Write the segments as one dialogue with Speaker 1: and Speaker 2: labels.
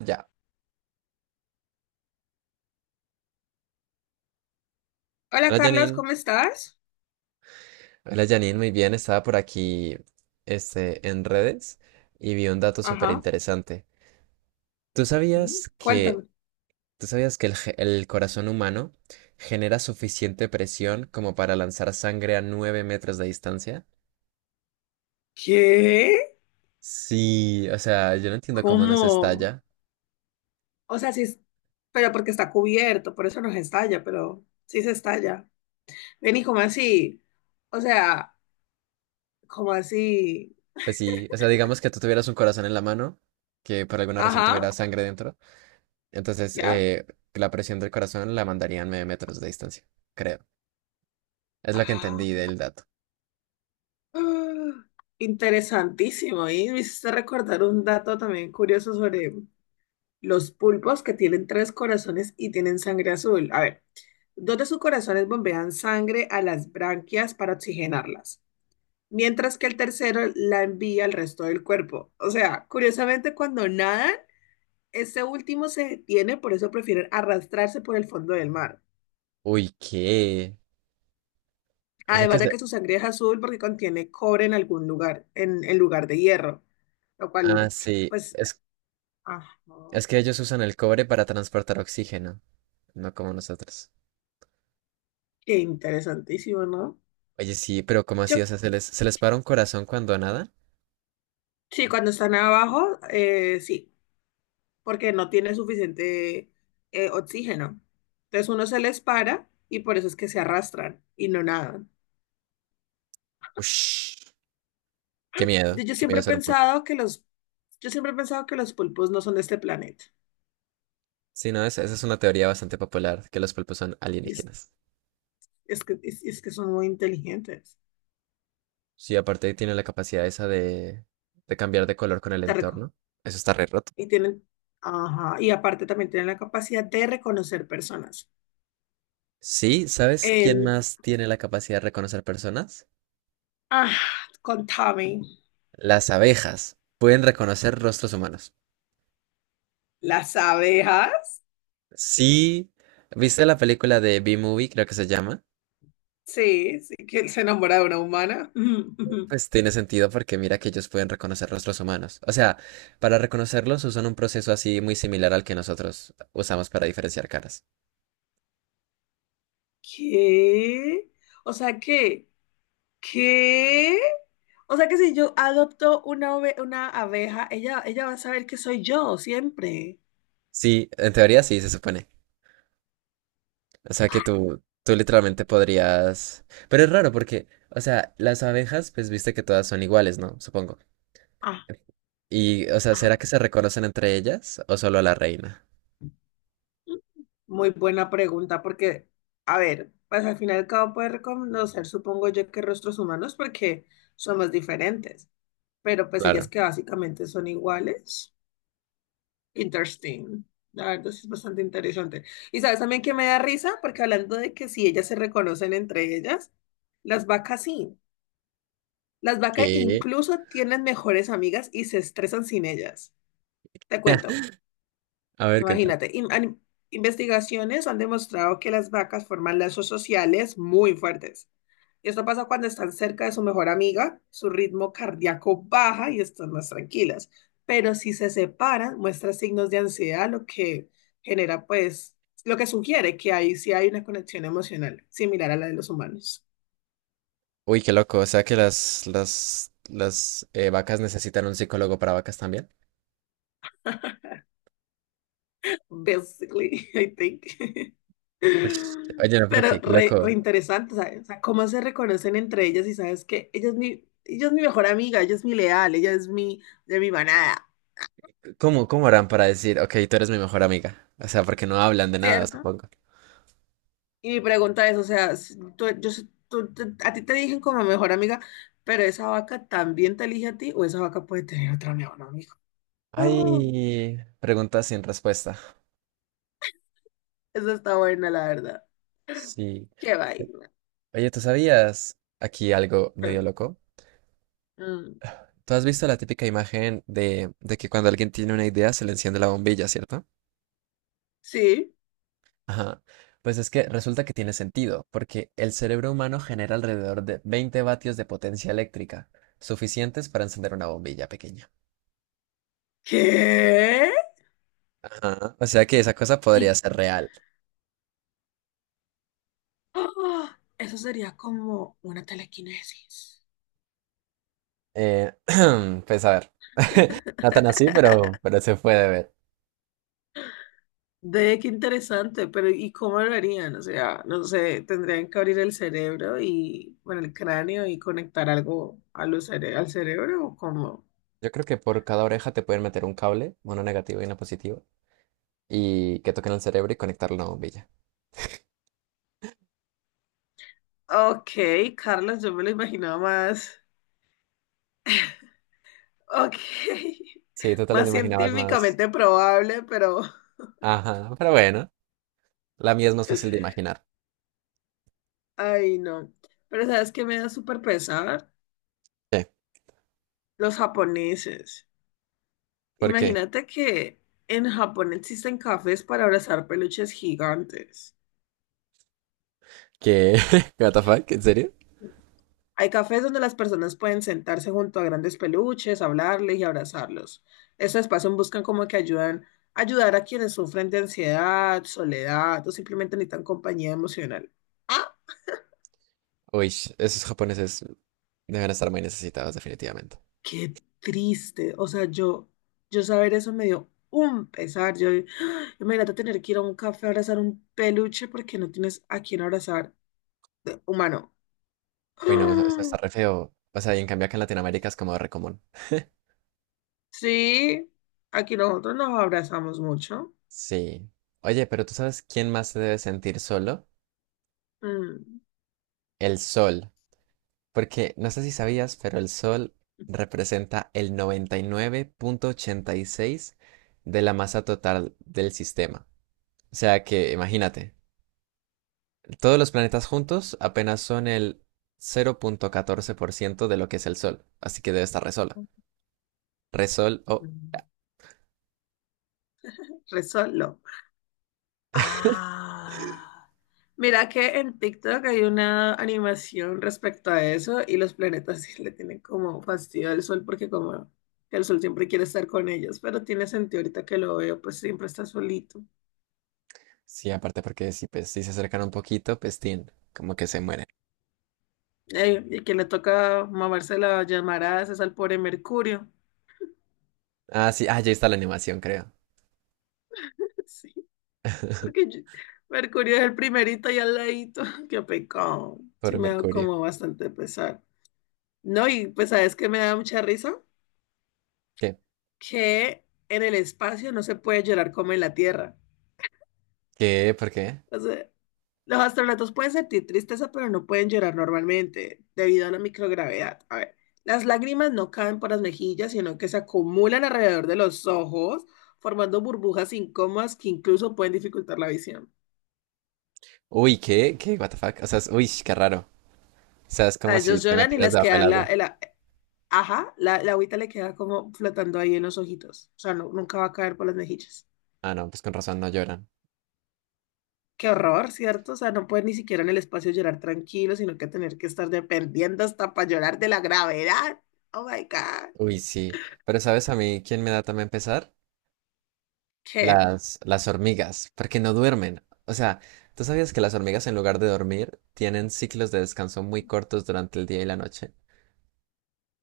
Speaker 1: Ya.
Speaker 2: Hola
Speaker 1: Hola
Speaker 2: Carlos,
Speaker 1: Janine.
Speaker 2: ¿cómo estás?
Speaker 1: Hola Janine, muy bien. Estaba por aquí este, en redes y vi un dato súper
Speaker 2: Ajá.
Speaker 1: interesante. ¿Tú
Speaker 2: Mm,
Speaker 1: sabías que,
Speaker 2: Cuéntame.
Speaker 1: tú sabías que el corazón humano genera suficiente presión como para lanzar sangre a 9 metros de distancia?
Speaker 2: ¿Qué?
Speaker 1: Sí, o sea, yo no entiendo cómo nos
Speaker 2: ¿Cómo?
Speaker 1: estalla.
Speaker 2: O sea, sí, pero porque está cubierto, por eso no se estalla, pero sí se estalla. Ven y ¿cómo así? O sea, ¿cómo así?
Speaker 1: Pues sí, o sea, digamos que tú tuvieras un corazón en la mano que por alguna razón
Speaker 2: Ajá,
Speaker 1: tuviera sangre dentro. Entonces,
Speaker 2: ya.
Speaker 1: la presión del corazón la mandarían 9 metros de distancia, creo. Es lo que
Speaker 2: Ah,
Speaker 1: entendí del dato.
Speaker 2: ah, interesantísimo. Y me hiciste recordar un dato también curioso sobre los pulpos que tienen tres corazones y tienen sangre azul. A ver. Dos de sus corazones bombean sangre a las branquias para oxigenarlas, mientras que el tercero la envía al resto del cuerpo. O sea, curiosamente, cuando nadan, este último se detiene, por eso prefieren arrastrarse por el fondo del mar.
Speaker 1: Uy, ¿qué? O sea que
Speaker 2: Además de
Speaker 1: se...
Speaker 2: que su sangre es azul porque contiene cobre en algún lugar, en lugar de hierro, lo
Speaker 1: Ah,
Speaker 2: cual,
Speaker 1: sí.
Speaker 2: pues, ajá,
Speaker 1: Es que ellos usan el cobre para transportar oxígeno, no como nosotros.
Speaker 2: qué interesantísimo, ¿no?
Speaker 1: Oye, sí, pero ¿cómo así? O
Speaker 2: Yo,
Speaker 1: sea, ¿se les para un corazón cuando nadan?
Speaker 2: sí, cuando están abajo, sí. Porque no tiene suficiente oxígeno. Entonces uno se les para y por eso es que se arrastran y no nadan.
Speaker 1: Ush,
Speaker 2: Yo, yo
Speaker 1: qué
Speaker 2: siempre
Speaker 1: miedo
Speaker 2: he
Speaker 1: ser un pulpo.
Speaker 2: pensado que los, yo siempre he pensado que los pulpos no son de este planeta.
Speaker 1: Sí, no, esa es una teoría bastante popular, que los pulpos son
Speaker 2: Es,
Speaker 1: alienígenas.
Speaker 2: es que son muy inteligentes.
Speaker 1: Sí, aparte tienen la capacidad esa de cambiar de color con el
Speaker 2: Te reco-
Speaker 1: entorno. Eso está re roto.
Speaker 2: Y tienen, ajá, y aparte también tienen la capacidad de reconocer personas.
Speaker 1: Sí, ¿sabes quién
Speaker 2: En,
Speaker 1: más tiene la capacidad de reconocer personas?
Speaker 2: ah, contame
Speaker 1: Las abejas. Pueden reconocer rostros humanos.
Speaker 2: las abejas.
Speaker 1: Sí, ¿viste la película de B-Movie, creo que se llama?
Speaker 2: Sí, sí, que él se enamora de una humana.
Speaker 1: Pues tiene sentido porque mira que ellos pueden reconocer rostros humanos. O sea, para reconocerlos usan un proceso así muy similar al que nosotros usamos para diferenciar caras.
Speaker 2: ¿Qué? O sea, ¿qué? ¿Qué? O sea que si yo adopto una abeja, ella va a saber que soy yo siempre.
Speaker 1: Sí, en teoría sí, se supone. O sea que tú literalmente podrías... Pero es raro porque, o sea, las abejas, pues viste que todas son iguales, ¿no? Supongo.
Speaker 2: Ah,
Speaker 1: Y, o sea, ¿será
Speaker 2: ajá.
Speaker 1: que se reconocen entre ellas o solo a la reina?
Speaker 2: Muy buena pregunta, porque, a ver, pues al final y al cabo puede reconocer, supongo yo, que rostros humanos porque somos diferentes, pero pues ellas
Speaker 1: Claro.
Speaker 2: que básicamente son iguales. Interesting. La verdad sí es bastante interesante. Y sabes también que me da risa, porque hablando de que si ellas se reconocen entre ellas, las vacas sí. Las vacas
Speaker 1: ¿Qué?
Speaker 2: incluso tienen mejores amigas y se estresan sin ellas. Te cuento,
Speaker 1: A ver, cuéntame.
Speaker 2: imagínate. Investigaciones han demostrado que las vacas forman lazos sociales muy fuertes. Esto pasa cuando están cerca de su mejor amiga, su ritmo cardíaco baja y están más tranquilas. Pero si se separan, muestra signos de ansiedad, lo que genera, pues, lo que sugiere que ahí sí hay una conexión emocional similar a la de los humanos.
Speaker 1: Uy, qué loco. O sea que las vacas necesitan un psicólogo para vacas también.
Speaker 2: Basically, I think.
Speaker 1: Uy, oye, no, pero
Speaker 2: Pero
Speaker 1: qué
Speaker 2: re
Speaker 1: loco.
Speaker 2: interesante, ¿sabes? O sea, cómo se reconocen entre ellas y sabes que ella es mi mejor amiga, ella es mi leal, ella es mi, de mi manada,
Speaker 1: ¿Cómo harán para decir, ok, tú eres mi mejor amiga? O sea, porque no hablan de nada,
Speaker 2: ¿cierto?
Speaker 1: supongo.
Speaker 2: Y mi pregunta es, o sea, si tú- yo, sé- tú- te- a ti te eligen como mejor amiga, pero esa vaca también te elige a ti o esa vaca puede tener otra mejor amiga.
Speaker 1: Ay, preguntas sin respuesta.
Speaker 2: Esa está buena, la verdad.
Speaker 1: Sí.
Speaker 2: Qué vaina.
Speaker 1: Oye, ¿tú sabías aquí algo medio loco?
Speaker 2: Mm,
Speaker 1: ¿Tú has visto la típica imagen de que cuando alguien tiene una idea se le enciende la bombilla, ¿cierto?
Speaker 2: sí.
Speaker 1: Ajá. Pues es que resulta que tiene sentido, porque el cerebro humano genera alrededor de 20 vatios de potencia eléctrica, suficientes para encender una bombilla pequeña.
Speaker 2: ¿Qué?
Speaker 1: Ajá. O sea que esa cosa podría
Speaker 2: Y
Speaker 1: ser real.
Speaker 2: eso sería como una telequinesis.
Speaker 1: Eh, pues a ver, no tan así, pero se puede ver.
Speaker 2: De qué interesante, pero ¿y cómo lo harían? O sea, no sé, tendrían que abrir el cerebro y, bueno, el cráneo y conectar algo a al cerebro o cómo.
Speaker 1: Yo creo que por cada oreja te pueden meter un cable, uno negativo y uno positivo, y que toquen el cerebro y conectarlo a una bombilla.
Speaker 2: Ok, Carlos, yo me lo imaginaba más. Ok,
Speaker 1: Sí, tú te las
Speaker 2: más
Speaker 1: imaginabas más.
Speaker 2: científicamente probable, pero...
Speaker 1: Ajá, pero bueno, la mía es más fácil de imaginar.
Speaker 2: Ay, no. Pero ¿sabes qué me da súper pesar?
Speaker 1: ¿Qué?
Speaker 2: Los japoneses.
Speaker 1: ¿Por qué?
Speaker 2: Imagínate que en Japón existen cafés para abrazar peluches gigantes.
Speaker 1: ¿Qué? ¿What the fuck? ¿En serio?
Speaker 2: Hay cafés donde las personas pueden sentarse junto a grandes peluches, hablarles y abrazarlos. Estos espacios buscan como que ayudar a quienes sufren de ansiedad, soledad o simplemente necesitan compañía emocional.
Speaker 1: Uy, esos japoneses deben estar muy necesitados, definitivamente.
Speaker 2: Qué triste. O sea, yo, saber eso me dio un pesar. Yo, ¡ah! Imagínate tener que ir a un café a abrazar un peluche porque no tienes a quién abrazar de humano.
Speaker 1: Uy, no, eso está
Speaker 2: ¡Ah!
Speaker 1: re feo. O sea, y en cambio acá en Latinoamérica es como re común.
Speaker 2: Sí, aquí nosotros nos abrazamos mucho.
Speaker 1: Sí. Oye, pero ¿tú sabes quién más se debe sentir solo?
Speaker 2: Mm,
Speaker 1: El sol. Porque no sé si sabías, pero el sol representa el 99.86 de la masa total del sistema. O sea que, imagínate, todos los planetas juntos apenas son el 0.14% de lo que es el sol. Así que debe estar re sola. Re sol.
Speaker 2: mm, Re solo. Ah, mira que en TikTok hay una animación respecto a eso y los planetas sí le tienen como fastidio al sol porque como que el sol siempre quiere estar con ellos, pero tiene sentido ahorita que lo veo, pues siempre está solito.
Speaker 1: Sí, aparte porque si, pues, si se acercan un poquito, pues tin, como que se mueren.
Speaker 2: Y que le toca mamarse la llamarada es al pobre Mercurio.
Speaker 1: Ah, sí, ah, ya está la animación, creo.
Speaker 2: Sí, porque Mercurio es el primerito y al ladito. Qué pecado. Sí
Speaker 1: Por
Speaker 2: me da
Speaker 1: Mercurio.
Speaker 2: como bastante pesar. No, y pues sabes que me da mucha risa
Speaker 1: ¿Qué?
Speaker 2: que en el espacio no se puede llorar como en la Tierra.
Speaker 1: ¿Qué? ¿Por qué?
Speaker 2: O sea, los astronautas pueden sentir tristeza, pero no pueden llorar normalmente debido a la microgravedad. A ver, las lágrimas no caen por las mejillas, sino que se acumulan alrededor de los ojos, formando burbujas incómodas que incluso pueden dificultar la visión.
Speaker 1: Uy, ¿qué? ¿Qué? ¿What the fuck? O sea, es- uy, qué raro. O sea, es
Speaker 2: O sea,
Speaker 1: como si
Speaker 2: ellos
Speaker 1: te
Speaker 2: lloran y
Speaker 1: metieras
Speaker 2: les
Speaker 1: debajo del
Speaker 2: queda
Speaker 1: agua.
Speaker 2: ajá, la agüita le queda como flotando ahí en los ojitos. O sea, nunca va a caer por las mejillas.
Speaker 1: Ah, no, pues con razón no lloran.
Speaker 2: Qué horror, ¿cierto? O sea, no pueden ni siquiera en el espacio llorar tranquilo, sino que tener que estar dependiendo hasta para llorar de la gravedad. Oh my God.
Speaker 1: Uy, sí. Pero ¿sabes a mí quién me da también pesar?
Speaker 2: ¿Qué?
Speaker 1: Las hormigas, porque no duermen. O sea, ¿tú sabías que las hormigas en lugar de dormir tienen ciclos de descanso muy cortos durante el día y la noche?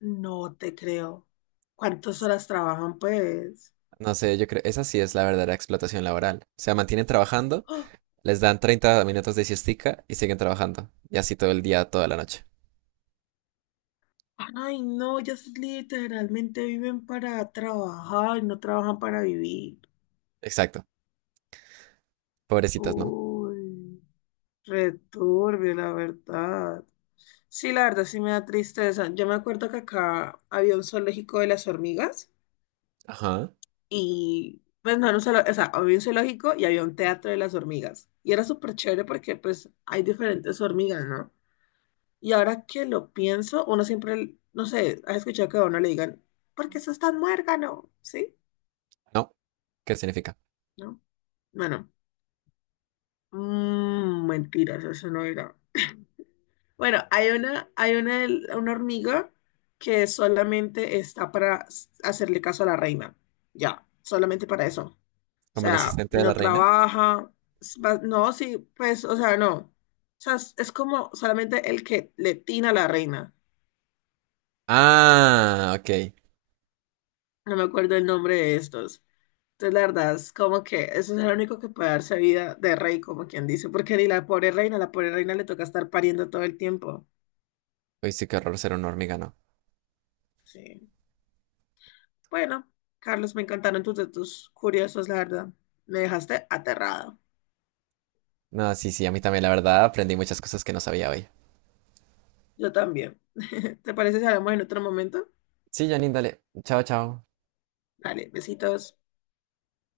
Speaker 2: No te creo. ¿Cuántas horas trabajan, pues?
Speaker 1: No sé, yo creo, esa sí es la verdadera explotación laboral. O sea, mantienen trabajando,
Speaker 2: ¡Oh!
Speaker 1: les dan 30 minutos de siestica y siguen trabajando. Y así todo el día, toda la noche.
Speaker 2: Ay, no, ellas literalmente viven para trabajar y no trabajan para vivir.
Speaker 1: Exacto. Pobrecitas, ¿no?
Speaker 2: Uy, returbio, la verdad. Sí, la verdad sí me da tristeza. Yo me acuerdo que acá había un zoológico de las hormigas.
Speaker 1: Ajá.
Speaker 2: Y pues no era un zoológico, o sea, había un zoológico y había un teatro de las hormigas. Y era súper chévere porque pues hay diferentes hormigas, ¿no? Y ahora que lo pienso, uno siempre, no sé, has escuchado que a uno le digan, ¿por qué sos tan muérgano? ¿Sí?
Speaker 1: No. ¿Qué significa?
Speaker 2: ¿No? Bueno, mentiras, eso no era. Bueno, hay una hormiga que solamente está para hacerle caso a la reina. Ya, solamente para eso. O
Speaker 1: ¿Como el
Speaker 2: sea,
Speaker 1: asistente de la
Speaker 2: no
Speaker 1: reina?
Speaker 2: trabaja, no, sí, pues, o sea, no. O sea, es como solamente el que le tina a la reina.
Speaker 1: Ah, ok.
Speaker 2: No me acuerdo el nombre de estos. Entonces, la verdad, es como que eso es el único que puede darse vida de rey, como quien dice, porque ni la pobre reina, la pobre reina le toca estar pariendo todo el tiempo.
Speaker 1: Uy, sí, qué horror ser un hormiga, ¿no?
Speaker 2: Sí. Bueno, Carlos, me encantaron tus datos curiosos, la verdad. Me dejaste aterrada.
Speaker 1: No, sí, sí, a mí también, la verdad, aprendí muchas cosas que no sabía hoy.
Speaker 2: Yo también. ¿Te parece si hablamos en otro momento?
Speaker 1: Sí, Janine, dale. Chao, chao.
Speaker 2: Dale, besitos.